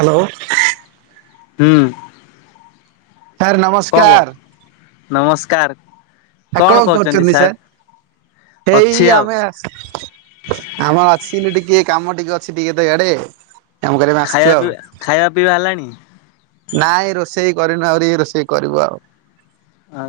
Hello. ହୁଁ। ସ କଣ କହୁ ନମସ୍କାର। ନମସ୍କାର। ଆ କଣ କରୁଛନ୍ତି ସାର୍। ଏଇ ଅଛି ଆଉ ଆମେ ଆମର ଅ ଏ ଟିକ କାମ ଟିକେ ଅଛି ଟିକେ ତ ଇଆଡେ। କାମ କରିବା ପାଇଁ ଆସିଛୁ ଖାଇବା ଆଉ ପିଇବା ଖାଇବା ପିଇବା ହେଲାଣି? ନାଇଁ ରୋଷେଇ କରିନୁ ଆହୁରି ରୋଷେଇ କରିବୁ ଆଉ। ଆ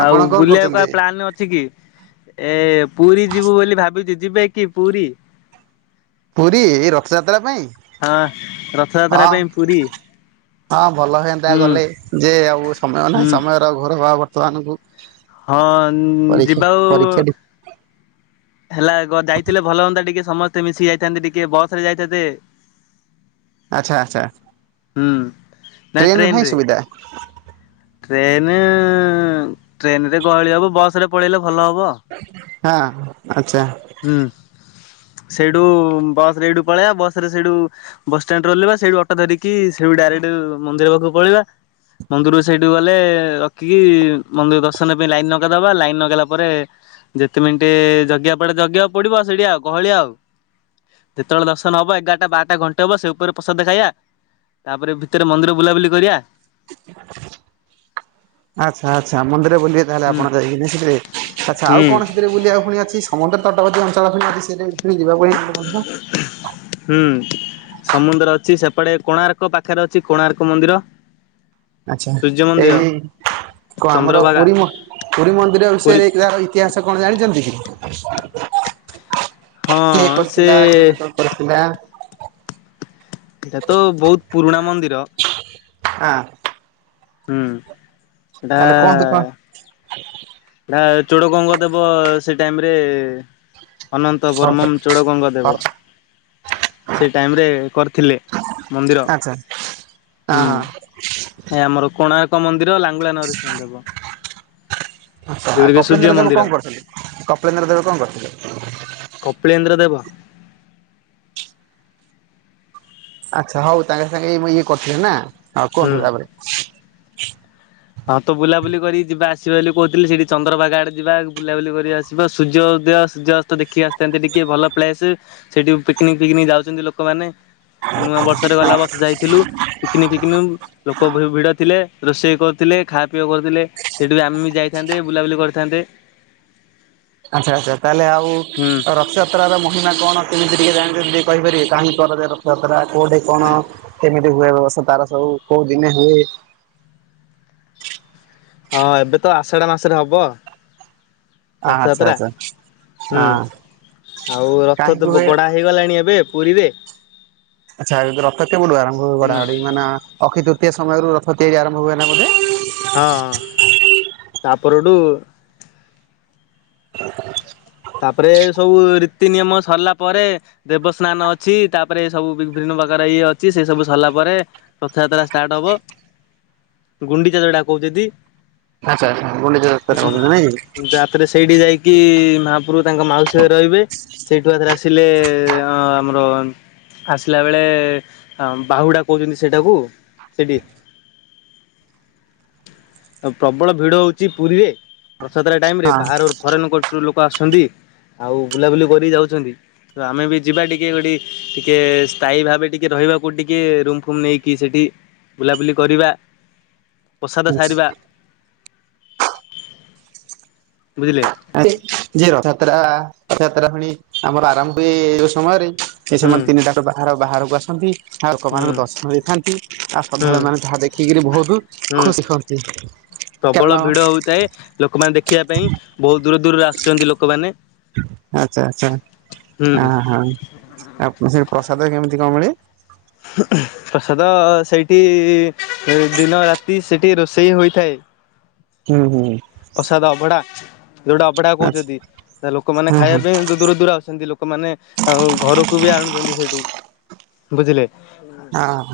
ଆପଣ ଆଉ କଣ ବୁଲିବାକୁ କ କରୁଛନ୍ତି ପ୍ଲାନ ଅଛି କି, ଏ ପୁରୀ ଯିବୁ ବୋଲି ଭାବିଛି। ଯିବେ କି ପୁରୀ। ପୁରୀ ଏ ରଥଯାତ୍ରା ପାଇଁ ହଁ ରଥଯାତ୍ରା ହଁ ପାଇଁ ପୁରୀ। ହଁ ଭଲ ହୁଏନ୍ତା ହୁଁ ଗଲେ ଯେ ଆଉ ସମୟ ହୁଁ। ନାହିଁ ସମୟର ଘର ବା ବର୍ତ୍ତମାନ କୁ। ହଁ ଯିବା ଆଉ। ପରୀକ୍ଷା ହେଲା ଯାଇଥିଲେ ଭଲ ହୁଅନ୍ତା ଟିକେ ସମସ୍ତେ ମିଶି ଯାଇଥାନ୍ତେ ଟିକେ ବସରେ ଯାଇଥାନ୍ତେ। ଆଚ୍ଛା ଆଚ୍ଛା ହୁଁ। ଟ୍ରେନ ନା ସୁବିଧା। ଟ୍ରେନ ଟ୍ରେନରେ ଗହଳି ହବ ବସରେ ପଳେଇଲା ହଁ। ଆଚ୍ଛା। ହୁଁ। ସେଇଠୁ ବସ ରେ ଏଇଠୁ ପଳେଇବା ବସ ରେ ସେଇଠୁ ବସଷ୍ଟାଣ୍ଡରେ ରହଲିବା ସେଇଠୁ ଅଟୋ ଧରିକି ସେଠୁ ଡାଇରେକ୍ଟ। ମନ୍ଦିର ପାଖକୁ ପଳେଇିବା। ମନ୍ଦିରରୁ ସେଇଠି ଗଲେ ରଖିକି ମନ୍ଦିର ଦର୍ଶନ ପାଇଁ ଲାଇନ ନଗେଇଦବା ଲାଇନ ନଗାଇଲା ପରେ ଯେତେ ମିନିଟ ଜଗିବା ପଡା ଜଗିବାକୁ ପଡିବ ସେଠି ଆଉ ଗହଳିଆ ଆଉ। ଯେତେବେଳେ ଦର୍ଶନ ହବ ଏଗାରଟା ବାରଟା ଘଣ୍ଟେ ହବ ସେ ଉପରେ ପ୍ରସାଦ ଖାଇବା। ତାପରେ ଭିତରେ ମନ୍ଦିର ବୁଲାବୁଲି କରିବା। ଆଚଛା ଆଛା ମନ୍ଦ ବୁବେ ତାେଲେ ହୁଁ ଆପଣ ଯାଇକି ସେଥିରେ ଆଛା ଆଉ ହୁଁ କଣ ସେଥିରେ ବୁିବାକୁୁଣି ଅଛି ସମୁଦ୍ର ତଟ ମସଲା ଆ ଯିବା ପ [unintelligible] ହୁଁ। ସମୁଦ୍ର ଅଛି ସେପଟେ କୋଣାର୍କ ପାଖରେ ଅଛି କୋଣାର୍କ ମନ୍ଦିର। ଆଚ୍ଛା ସୂର୍ଯ୍ୟ ମନ୍ଦିର ଏଇ କୁହ ଆମର ଚନ୍ଦ୍ରଭାଗା ପୁରୀ ପୁରୀ ମନ୍ଦିର ପୁରୀ ବିଷୟରେ ଯହାର ଇତିହାସ ସେ କଣ ଜାଣିଛନ୍ତି କି? କିଏ ହଁ ସେ କରିଥିଲା କେବେଣ କରିଥିଲା? ଏଇଟା ତ ବହୁତ ପୁରୁଣା ମନ୍ଦିର? ହ। ହୁଁ। ଏଟା ତାହେଲେ କୁହନ୍ତୁ କଣ? ହ ଚୋଡ କଣ କରିଦବ ସେ ଟାଇମ ରେ ଅନନ୍ତ ଆଚ୍ଛା ବର୍ମମ ଚୋଡ଼ଗଙ୍ଗା ହଁ ହଁ। ଦେବ। ସେ ଟାଇମିରେ କରିଥିଲେ ମନ୍ଦିର ଆଚ୍ଛା ହୁ। ଏ ଆମର କୋଣାର୍କ ମନ୍ଦିର ଲାଙ୍ଗୁଳା ନରସିଂହ ଦେେବ। ଆଚଛା ଆଉ କପିଳେନ୍ଦ୍ର ଦେବ କଣ କରୁଥିଲେ କପିଳନ୍ଦ୍ର ଦେବ କଣ କରିଥିଲେ? କପିଳନ୍ଦ୍ର ଦେବ। ଆଚଛା ହଉ ସାଙ୍ଗେ ସାଙ୍ଗେ ମୁଁ ଇଏ କରିଥିଲି ନା ହଁ କୁହନ୍ତୁ ହୁଁ। ତାପରେ। ହଁ ତ ବୁଲାବୁଲି କରିକି ଯିବା ଆସିବା ବୋଲି କହୁଥିଲି ସେଠି ଚନ୍ଦ୍ରପାଗା ଆଡେ ଯିବା ବୁଲାବୁଲି କରି ଆସିବା ସୂର୍ଯ୍ୟ ସୂ ସୂର୍ଯଯ୍ୟସ୍ତ ଦେଖି ଆସିଥାନ୍ତି ଟିକେ ଭଲ ପ୍ଲେସ ସେଠି ପିକନିକ ଫିକନିକ ଯାଉଛନ୍ତି ଲୋକମାନେ। ନୂଆ ବର୍ଷରେ ଗଲା ବର୍ଷ ଯାଇଥିଲୁ ପିକନିକ ଫିକନିକ ଲୋକ ଭିଡ ଥିଲେ। ରୋ ସେେଇ କ ଥିଲେ ଖାବା ପିଇ କରୁଥିଲେ ସେଇଠି ବି ଆମେ ଯାଇଥାନ୍ତେ ବୁଲାବୁଲି କରିଥାନ୍ତେ। ଆଛା ଆଛା ତାହେଲେ ଆଉ ହୁଁ। ରଥଯାତ୍ରାର ମହିମା କଣ କେମିତି ଟିକେ ଜାଣ। ଯଦି କହିପାରିବେ କାହିଁକରାଯାଏ ରଥଯାତ୍ରା କୋଉଠି କଣ କେମିତି ହୁଏ ବେବସ୍ତ ତାର ସବୁ କୋଉ ଜିନି ହୁଏ। [inaudible] ହଁ ଏବେ ତ ଆଷାଢା ମାସରେ ହବ। ଆଚ୍ଛା ରଥଯାତ୍ରା ଆଚ୍ଛା ହୁଁ। ହଁ ଆଉ ରଥ କାହିଁକି ତ ହୁଏ ଗୋଡା ହେଇଗଲାଣି ଏବେ ପୁରୀରେ। ଆଚଛା ରଥ କେବଳୁ ଆରମ୍ଭ ହୁ ହୁଁ ଗଡାଡି ମାନ ଅଖିତୃତୀୟ ସମୟରୁ ରଥ ତିଆରି ଆରମ୍ଭ ହୁଏନା ବୋଧେ? ହଁ ତାପରଠୁ। ହ [inaudible] ତାପରେ ସବୁ ରୀତି ନିିୟମ ସରିଲା ପରେ ଦେବସ୍ନାନ ଅଛି ତାପରେ ସବୁ ବିଭିନ୍ନ ପ୍ରକାର ଇଏ ଅଛି ସେ ସବୁ ସରିଲା ପରେ ରଥଯାତ୍ରା ଷ୍ଟାର୍ଟ ହବ। ଗୁଣ୍ଡିଚା ଦଡା କହୁଛନ୍ତି। ଆଚ୍ଛା ଆଚ୍ଛା ଗୁଣ୍ଡିଚା ଯାତ୍ରା କହୁଛନ୍ତି ନାଇଁ କି ହୁଁ ରାତିରେ ସେଇଠି ଯାଇକି ମ ପୂ ପର୍ବ ତାଙ୍କ ମାଉସୀ ଘରେ ରହିବେ ସେଇଠୁ ଆଥରେ ଆସିଲେ ଆମର ଆସିଲା ବେଳେ ବାହୁଡ଼ା କହୁଛନ୍ତି ସେଇଟାକୁ ସେଇଠି। ହ। [inaudible] ପ୍ରବଳ ଭିଡ ହଉଛି ପୁରୀରେ ରଥାତ୍ରା ଟାଇମ ରେ ହଁ ବାହାର ଫରେନ୍ ଆସଛନ୍ତି ଆଉ ବୁଲାବୁଲି କର ଯାଉଛନ୍ତି। ତ ଆମେ ବି ଯିବା ଟିକେ ଗୋଟେ ଟିକେ ସ୍ଥାୟୀ ଭାବେ ଟିକେ ରହିବାକୁ ଟିକେ ରୁମ ଫୁମ ନେଇକି ସେଠି। ବୁଲାବୁଲି କରିବା ପସା [unintelligible] ବୁଝିଲେ ଯେ ରଥଯାତ୍ରା ରଥଯାତ୍ରା ପୁଣି ଆମର ଆରମ୍ଭ ହୁଏ ଯଉ ସମୟରେ ସେହି ହୁଁ ସମୟରେ ତିନି ଠାକୁର ବାହାର ବାହାରକୁ ଆସନ୍ତି। ଆଉ ହୁଁ ଲୋକମାନାନଙ୍କୁ ଦର୍ଶନ ଦେଇଥାନ୍ତି ଆଉ ହୁଁ ଶ୍ରଦ୍ଧାଳୁ ମାନେ ଯାହା ଦେଖିକିରି ବହୁତ ହୁଁ ଖୁସି ହୁଅନ୍ତି। କାରଣ ପ୍ରବଳ ଭିଡ ହୋଉଥାଏ ଲୋକମାନେ ଦେଖିବା ପାଇଁ ବହୁତ ଦୂର ଦୂରରେ ଆସୁଛନ୍ତି ଲୋକମାନେ। ଆଚ୍ଛା ଆଚ୍ଛା ହୁଁ ଆ ହାଁ ଆପ ସେଠି ପ୍ରସାଦ କେମିତି? କେମିତି କଣ ମିଳେ? ପ୍ରସାଦ ସେଇଠି ଦିନ ରାତି ସେଇଠି ରୋଷେଇ ହୋଇଥାଏ। ହୁଁ ହୁଁ। ପ୍ରସାଦ ଅଭଡ଼ା। ଯୋଉଟା ଅଭଡା ଆଚ୍ଛା କହୁଛନ୍ତି, ତ ଲୋକମାନେ ହଁ ଖାଇବା ହଁ ପାଇଁ ଦୂର ଦୂର ଆସଛନ୍ତି, ଲୋକମାନେ ଆଉ ଘରକୁ ବି ଆଣୁ ଆଣୁଛନ୍ତି ସେହଠୁ ବୁଝିଲେ? ହଁ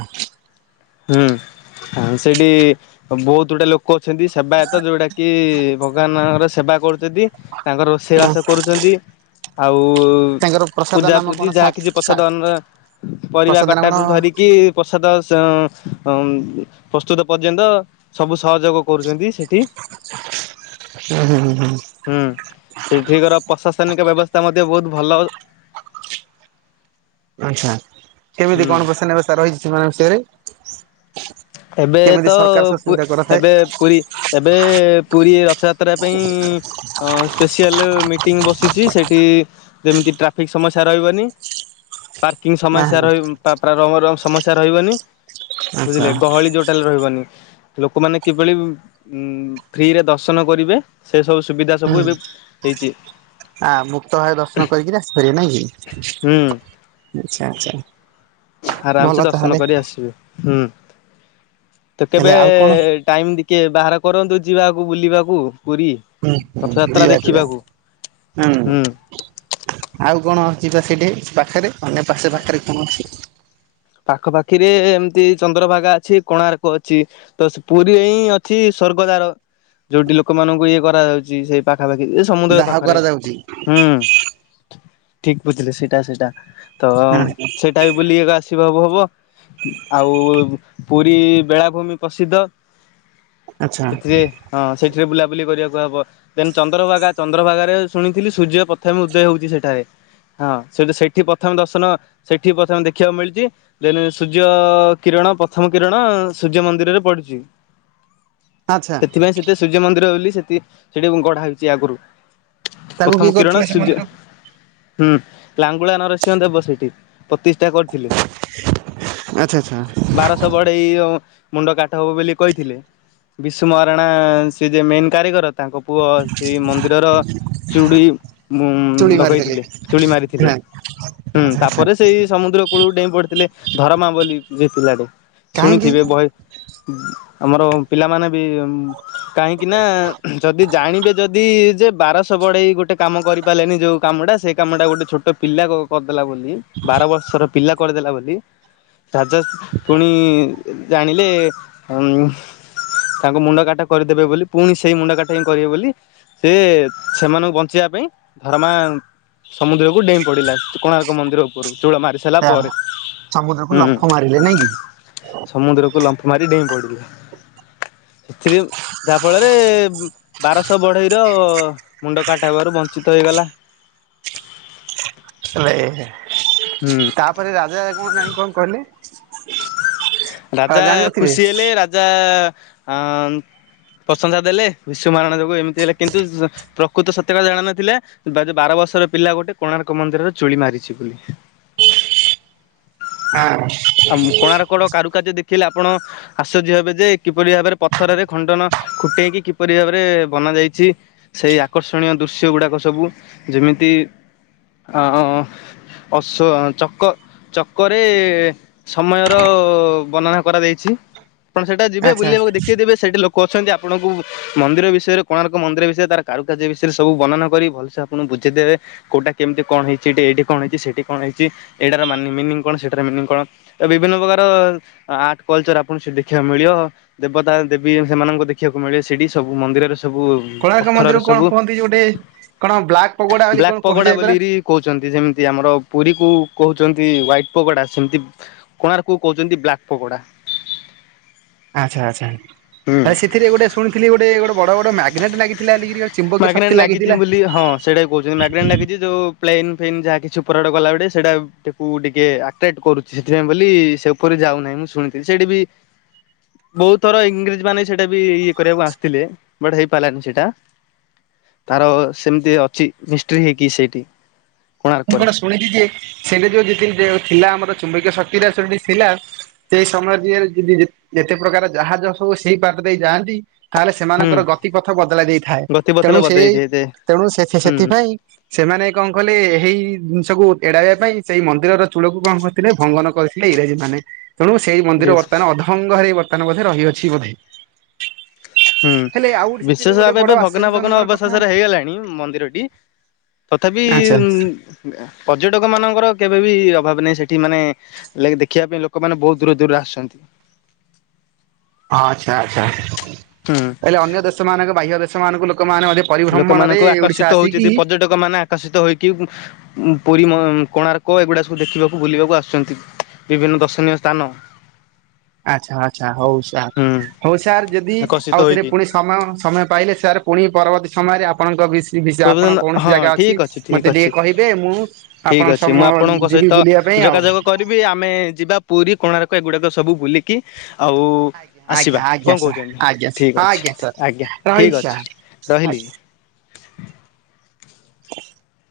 ହୁଁ ସେଠି ବହୁତ ଗୁଡେ ଲୋକ ଅଛନ୍ତି ସେବାୟତ ଯୋଉଟା କି ଭଗବାନଙ୍କର ସେବା କରୁଛନ୍ତି ତାଙ୍କର ରୋଷେଇବାସ କରୁଛନ୍ତି ଆଉ ଆଉ ତାଙ୍କର ପ୍ରସାଦ ପୂଜା ନାମ ପୂଜି କଣ ସା ଯାହା କିଛି ସା ପ୍ରସାଦର ପରିବା ପ୍ରସାଦ ନାମ କଣ କଟାରୁ ହୁଁ ଧରିକି ପ୍ରସାଦ ହଁ ପ୍ରସ୍ତୁତ ପର୍ଯ୍ୟନ୍ତ ସବୁ ସହଯୋଗ କରୁଛନ୍ତି, ସେଠି ହୁଁ ହୁଁ ହୁଁ ହୁଁ ହୁଁ। ସେଠିକାର ପ୍ରଶାସନିକ ବ୍ୟବସ୍ଥା ମଧ୍ୟ ବହୁତ ଭଲ। ଆଚ୍ଛା କେମିତି ହୁଁ କଣ ପଇସା ନେବେ ତାହା ରହିଛି ସେମାନଙ୍କ ବିଷୟରେ? ଏବେ କେମିତି ତ ସରକାର ପୁ ସୁବିଧା କରିଥାଏ? ଏବେ ପୁରୀ ଏବେ ପୁରୀ ରଥଯାତ୍ରା ପାଇଁ ଅଁ ସ୍ପେସିଆଲ ମିଟିଂ ବସିଛି ସେଇଠି ଯେମିତି [unintelligible] ଟ୍ରାଫିକ ସମସ୍ୟା ରହିବନି। ପାର୍କିଂ ସମସ୍ୟା ରହି ପା-ପ୍ରା-ପ୍ରାର ମରଂ ସମସ୍ୟା ରହିବନି। ବୁଝିଲେ ଆଚ୍ଛା ଗହଳି ଟୋଟାଲ ରହିବନି। ଲୋକମାନେ କିଭଳି ଉଁ ଫ୍ରିରେ ଦର୍ଶନ କରିବେ ସେ ସବୁ ସୁବିଧା ହୁଁ ସବୁ ଏବେ ହେଇଛି। ଆ ମୁକ୍ତ ଭାବେ ଦର୍ଶନ କରିକି ଆସିପାରିବେ ନାଇଁ କି? ହୁଁ ଆଚ୍ଛା ଆଚ୍ଛା। ଭଲ ଆରାମସେ ଦର୍ଶନ ତାହେଲେ କରି ଆସିବେ ହୁଁ। ତ ହେଲେ କେବେ ଆଉ କଣ ଟାଇମ ଟିକେ ବାହାର କରନ୍ତୁ ଯିବାକୁ ବୁଲିବାକୁ। ପୁରୀ। ହୁଁ ହୁଁ ରଥଯାତ୍ରା ଯିବା ଯିବା। ଦେଖିବାକୁ ହୁଁ ଆଉ କଣ? ଯିବା ସେଇଠି ପାଖରେ ଅନ୍ୟ ପାଖରେ ପାଖରେ କଣ ଅଛି? ପାଖାପାଖିରେ ଏମତି ଚନ୍ଦ୍ରଭାଗା ଅଛି କୋଣାର୍କ ଅଛି ତ ସେ ପୁରୀରେ ହିଁ ଅଛି ସ୍ଵର୍ଗଦାର ଯୋଉଠି ଲୋକମାନଙ୍କୁ ଇଏ କରାଯାଉଛି ସେଇ ପା ପାଖାପାଖି ଏ ସମୁଦ୍ର ଦାହ ପାଖରେ କରାଯାଉଛି ହୁଁ ଠିକ ବୁଝିଲେ ସେଇଟା ସେଇଟା। ତ ଅଁ ହଁ ସେଇଟା ବି ବୁଲିବା ଆସ ସବୁ ହବ ଉ ଆଉ ପୁରୀ ବେଳାଭୂମି ପ୍ରସିଦ୍ଧ। ଆଚ୍ଛା ସେଥିରେ ହଁ ସେଇଥିରେ ବୁଲାବୁଲି କରିଆକୁ [unintelligible] ହବ ଦେନ ଚନ୍ଦ୍ରଭାଗା ଚନ୍ଦ୍ରଭାଗାରେ ଶୁଣିଥିଲି ସୂର୍ଯ୍ୟ ପ୍ରଥମେ ଉଦୟ ହଉଛି ସେଠାରେ। ହଁ ସେଇଠୁ ସେଇଠି ପ୍ରଥମେ ଦର୍ଶନ ସେଠି ପ୍ରଥମେ ଦେଖିବାକୁ ମିଳି ଅଛି ଦେନ ସୂର୍ଯ୍ୟ କିରଣ ପ୍ରଥମ କିରଣ ସୂର୍ଯ୍ୟ ମନ୍ଦିରରେ ପଡୁଛି। ଆଚ୍ଛା। ସେଥିପାଇଁ ସେଠି ସୂର୍ଯ୍ୟ ମନ୍ଦିର ବୋଲି ସେଟି ସେଠି ଏବଂ ଗଢା ହୋଇଛି ଆଗରୁ। ତାଙ୍କୁ ପ୍ରଥମ କିଏ କିରଣ କରିଥିଲେ ସେ ସୂର୍ଯ୍ୟ ମନ୍ଦିରକୁ ହୁଁ। ଲାଙ୍ଗୁଳା ନରସିଂହ ଦେବ ସେଇଠି ପ୍ରତିଷ୍ଠା କରିଥିଲେ। ଆଚ୍ଛା ଆଚ୍ଛା। ବାରଶହ ବଢ଼େଇ ମୁଣ୍ଡ କାଟ ହବ ବୋଲି କହିଥିଲେ। ବିଶୁ ମହାରଣା ସେ ଯେ ମେନ କାରିଗର। ତାଙ୍କ ପୁଅ ସେହି ମନ୍ଦିରର ଚୁଡ଼ି ଉ ଚୁଳି ମାରିଥିଲେ ଲଗେଇଥିଲେ ଚୁଡ଼ି ହଁ ମାରିଥିଲେ ହୁଁ ଆଚ୍ଛା ଆଚ୍ଛା। ତାପରେ ସେଇ ସମୁଦ୍ର କୂଳକୁ ଡେଇଁ ପଡି ଥିଲେ ଧରମା ବୋଲି ଜିତିଥିଲାଟେ କାହିଁକି ଶୁଣିଥିବେ ବହି [unintelligible] ଆମର ପିଲାମାନେ ବି କାହିଁକି ନା, ଯଦି ଜାଣିବେ ଯଦି ଯେ ବାରଶହ ବଢ଼େଇ ଗୋଟେ କାମ କରିପାରିଲେନି ଯେଉଁ କାମଟା ସେ କାମଟା ଗୋଟେ ଛୋଟ ପିଲା ଲା ବୋଲି ବାର ବର୍ଷର ପିଲା କରିଦେଲା ବୋଲି ପୁଣି ଜାଣିଲେ ତାଙ୍କ ମୁଣ୍ଡ କାଟା କରିଦେବେ ବୋଲି ପୁଣି ସେଇ ମୁଣ୍ଡ କାଟା ହିଁ କରିବେ ବୋଲି ସେ ସେମାନଙ୍କୁ ବଞ୍ଚେଇବା ପାଇଁ ଧରମା ସମୁଦ୍ରକୁ ଡେଇଁ ପଡିଲା। କୋଣାର୍କ ମନ୍ଦିର ଉପରୁ ଚୋଳ ମାରି ସାରିଲା ଆ ପରେ ସମୁଦ୍ରକୁ ହୁଁ ଲମ୍ଫ ମାରିଲେ ନାଇଁ କି ସମୁଦ୍ରକୁ ଲମ୍ଫ ମାରି ଡେଇଁ ପଡିଲା। [inaudible] ସେଥିରେ ଯାହାଫଳରେ ବାରଶହ ବଢ଼େଇର ମୁଣ୍ଡ କାଟ ହେବାରୁ ବଞ୍ଚିତ ହେଇଗଲା। [inaudible] ହେଲେ ହୁଁ। ତାପରେ ରାଜା କଣ ଜାଣି, କଣ କହିଲେ ରାଜା ଖୁସି ହେଲେ ରାଜା ଅ ପ୍ରଶଂସା ଦେଲେ ବିଶୁ ମହାରଣା ଯୋଗୁ ଏମିତି ହେଲେ କିନ୍ତୁ ପ୍ରକୃତ ସତେ କଥା ଜାଣ ନଥିଲେ ବାର ବର୍ଷ ବଷର ପିଲା ଗୋଟେ କୋଣାର୍କ ମନ୍ଦିରରେ ଚୁଳି ମାରିଛି ବୋଲି ହଁ ଆଉ କୋଣାର୍କର କାରୁକାର୍ଯ୍ୟ ଦେଖିଲେ ଆପଣ ଆଶ୍ଚର୍ଯ୍ୟ ହେବେ ଯେ କିପରି ଭାବରେ ପଥରରେ ଖଣ୍ଡନ ଖୁଟେଇକି କିପରି ଭାବରେ ବନା ଯାଇଛି ସେଇ ଆକର୍ଷଣୀୟ ଦୃଶ୍ୟ ଗୁଡାକ ସବୁ ଯେମିତି ହ ଅ ଚକ ଚକରେ ସମୟର ବର୍ଣନା କରେଇଛି ଆପଣ ସେଟା ଯିବେ ଆଚ୍ଛା। ବୁଲିବାକୁ ଦେଖେଇଦେବେ ସେଠି ଲ କଛନ୍ତି ଆପଣଙ୍କୁ ମନ୍ଦିର ବିଷୟରେ କୋଣାର୍କ ମନ୍ଦିର ବିଷୟରେ ତାର କାରୁକାର୍ଯ୍ୟ ବିଷୟରେ ସବୁ ବର୍ଣ୍ଣନା କରି ଭଲସେ ଆପଣ ବୁଝେଇଦବେ କଉଟା କେମିତି କଣ ହେଇଛି, ଏଇଠି କଣ ହେଇଛି, ସେଠି କଣ ହେଇଛି, ଏଇଟି ର ମିନିଙ୍ଗ କଣ? ସେଇଟା ର ମିନିଙ୍ଗ କଣ? ବିଭିନ୍ନ ପ୍ରକାର କଲଚର ଆପଣଙ୍କୁଠି ଦେଖିବାକୁ ମିଳିବ ଦେବତା ଦେବୀ ସେମାନଙ୍କୁ ଦେଖିବାକୁ ମିଳିବ ସେଠି ସବୁ ମନ୍ଦିରରେ ସବୁ କୋଣାର୍କ ପଥରରେ ମନ୍ଦିରକୁ କଣ ସବୁ କୁହନ୍ତି ଯେ ଗୋଟେ କଣ ବ୍ଲାକ୍ ପଗୋଡା ବୋଲି କଣ ବ୍ଲାକ୍ ପଗୋଡା କୁହାଯାଏ ପରା? ବଲିରି କହୁଛନ୍ତି ଯେମିତି ଆମର ପୁରୀ କୁ କହୁ ହୁ ହ୍ଵାଇଟ୍ ପଗୋଡା ସେମିତି କୋଣାର୍କ କୁ କହୁଛନ୍ତି ବ୍ଲାକ୍ ପଗୋଡା ଆଚ୍ଛା ଆଚ୍ଛା। ସେଥିରେ ଗୋଟେ ଶୁଣିଥିଲି ଗୋଟେ ଗୋଟେ ବଡ ବଡ ମାଗନେଟ ଲାଗଥିଲା ଲାଗିଛି ବୋଲି ହଁ ସେଇଟା କହୁଛନ୍ତି, ମାଗନେଟ ଲାଗିଛି ଯୋଉ ପ୍ଲେନ ଯାହା କିଛି ଉପରାଡ଼ ଗଲାବେଳେ, ସେଇଟା ତାକୁ ଟିକେ ଆଟ୍ରାକ୍ଟ କରୁଛି, ସେଥିପାଇଁ ବୋଲି ସେ ଉପରେ ଯାଉନାହିଁ। ମୁଁ ଶୁଣିଥିଲି ସେଇଠି ବି ବହୁତ ଥର ଇଂରେଜ ମାନେ ସେଇଟା ବି ଇଏ କରିବାକୁ ଆସିଥିଲେ ବଟ ହେଇପାରିଲାନି ସେଇଟା ତାର ସେମିତି ଅଛି ମିଷ୍ଟ୍ରି ହେଇକି ସେଇଠି ମୁଁ କୋଣାର୍କରେ କଣ ଶୁଣିଛି ଯେ- ସେଠା ଯୋଉ ଯେତି ଥିଲା ଆମର ଚୁମ୍ବକୀୟ ଶକ୍ତି ଦାସି ଥିଲା [unintelligible] ସେଇ ସମୟରେ ଯିଏ ଯଦି ଯେତେ ପ୍ରକାର ଜାହାଜ ସବୁ ସେଇ ବାଟ ଦେଇ ଯାଆନ୍ତି ତାହେଲେ ହୁଁ। ସେମାନଙ୍କର ଗତିପଥ ବଦଳାଇ ଦେଇଥାଏ ଗତିପଥଲ ତେଣୁ ସେ ବଦଳେଇ ଦେଇଥାଏ ତେଣୁ ସେ ହୁଁ ସେଥିପାଇଁ ସେମାନେ କଣ କଲେ ହେଇ ଜିନି କକୁ ଏଡାଇବା ପାଇଁ ସେଇ ମନ୍ଦିର ର ଚୂଳ କକୁ କଣ କରିଥିଲେ ଭଙ୍ଗନ କରିଥିଲେ ଇଂରାଜୀ ମାନେ ତେଣୁ ସେଇ ମନ୍ଦିର ଇଂରେଜ। ବର୍ତ୍ତମାନ ଅଧଙ୍ଗରେ ବର୍ତ୍ତମାନ ବୋଧେ ରହିଅଛି ବୋଧେ ହୁଁ ହେଲେ ଆଉ ସେଥିରେ ବିଶେଷ ଗୋଟେ ଭା ବଡ ଏବେ ଭଗ୍ନା ଭଗ୍ନା ଆଶ୍ଚର୍ଯ୍ୟଜନକର କଥା ଅବଶେଷ ରେ ହେଇଗଲାଣି ମନ୍ଦିରଟି ତଥାପି ଆଚ୍ଛା ପର୍ଯ୍ୟଟକ ମାନଙ୍କର କେବେ ବି ଅଭାବ ନାହିଁ ସେଠି ମାନେ ଦେଖିବା ପାଇଁ ଲୋକମାନୋନେ ବହୁତ ଦୂର ଦୂର ଆଛନ୍ତି ଆଚ୍ଛା ଆଚ୍ଛା ହେଲେ ଅନ୍ୟ ଦେଶ ମାନଙ୍କ ବାହ୍ୟ ଦେଶ ମାନଙ୍କୁ ଲ ଲୋକମାନାନଙ୍କୁ ଆକର୍ଷିତ ହଉଛନ୍ତି ପର୍ଯ୍ୟଟକ ମାନେ ଆକର୍ଷିତ ହେଇକି ପୁରୀ କୋଣାର୍କ ଏଗୁଡା ସବୁ ଦେଖିବାକୁ ବୁଲିବାକୁ ଆସୁଛନ୍ତି ବିଭିନ୍ନ ଦର୍ଶନୀୟ ସ୍ଥାନ ଆଚ୍ଛା ଆଚ୍ଛା ହଉ ସାର୍ ହୁଁ ହଉ ସାର୍ ଯଦି ଆକର୍ଷିତ ଆଉ ରେ ହୋଇକି। ପୁଣି ସମୟ ସମୟ ପାଇଲେ ସାର୍ ପୁଣି ପରବର୍ତ୍ତୀ ସମୟରେ ଆପଣଙ୍କ ବି ଆପଣଙ୍କ କୌଣସି ହଁ ଜାଗା ଅଛି ଠିକ ଠିକ ମତେ ଟିକେ ଅଛି। କହିବେ ମୁଁ ଆପଣ ଠିକ୍ ଅଛି ସମ ମୁଁ ଆପଣଙ୍କ ଯିବି ସହିତ ବୁଲିବା ପାଇଁ ଆଉ। ଯୋଗାଯୋଗ କରିବି ଆମେ ଯିବା ପୁରୀ କୋଣାର୍କ ଏଗୁଡାକ ସବୁ ବୁଲିକି ଆଉ ଆଜ୍ଞା ଆସିବା ଆଜ୍ଞା କଣ ଆଜ୍ଞା ସାର୍ କହୁଛନ୍ତି ଆଜ୍ଞା ଠିକ୍ ହଁ ଅଛି ଆଜ୍ଞା ସାର୍ ଆଜ୍ଞା ରହିଲି ଠିକ ଅଛି ସାର୍ ରହିଲି ଆଜ୍ଞା। ହଁ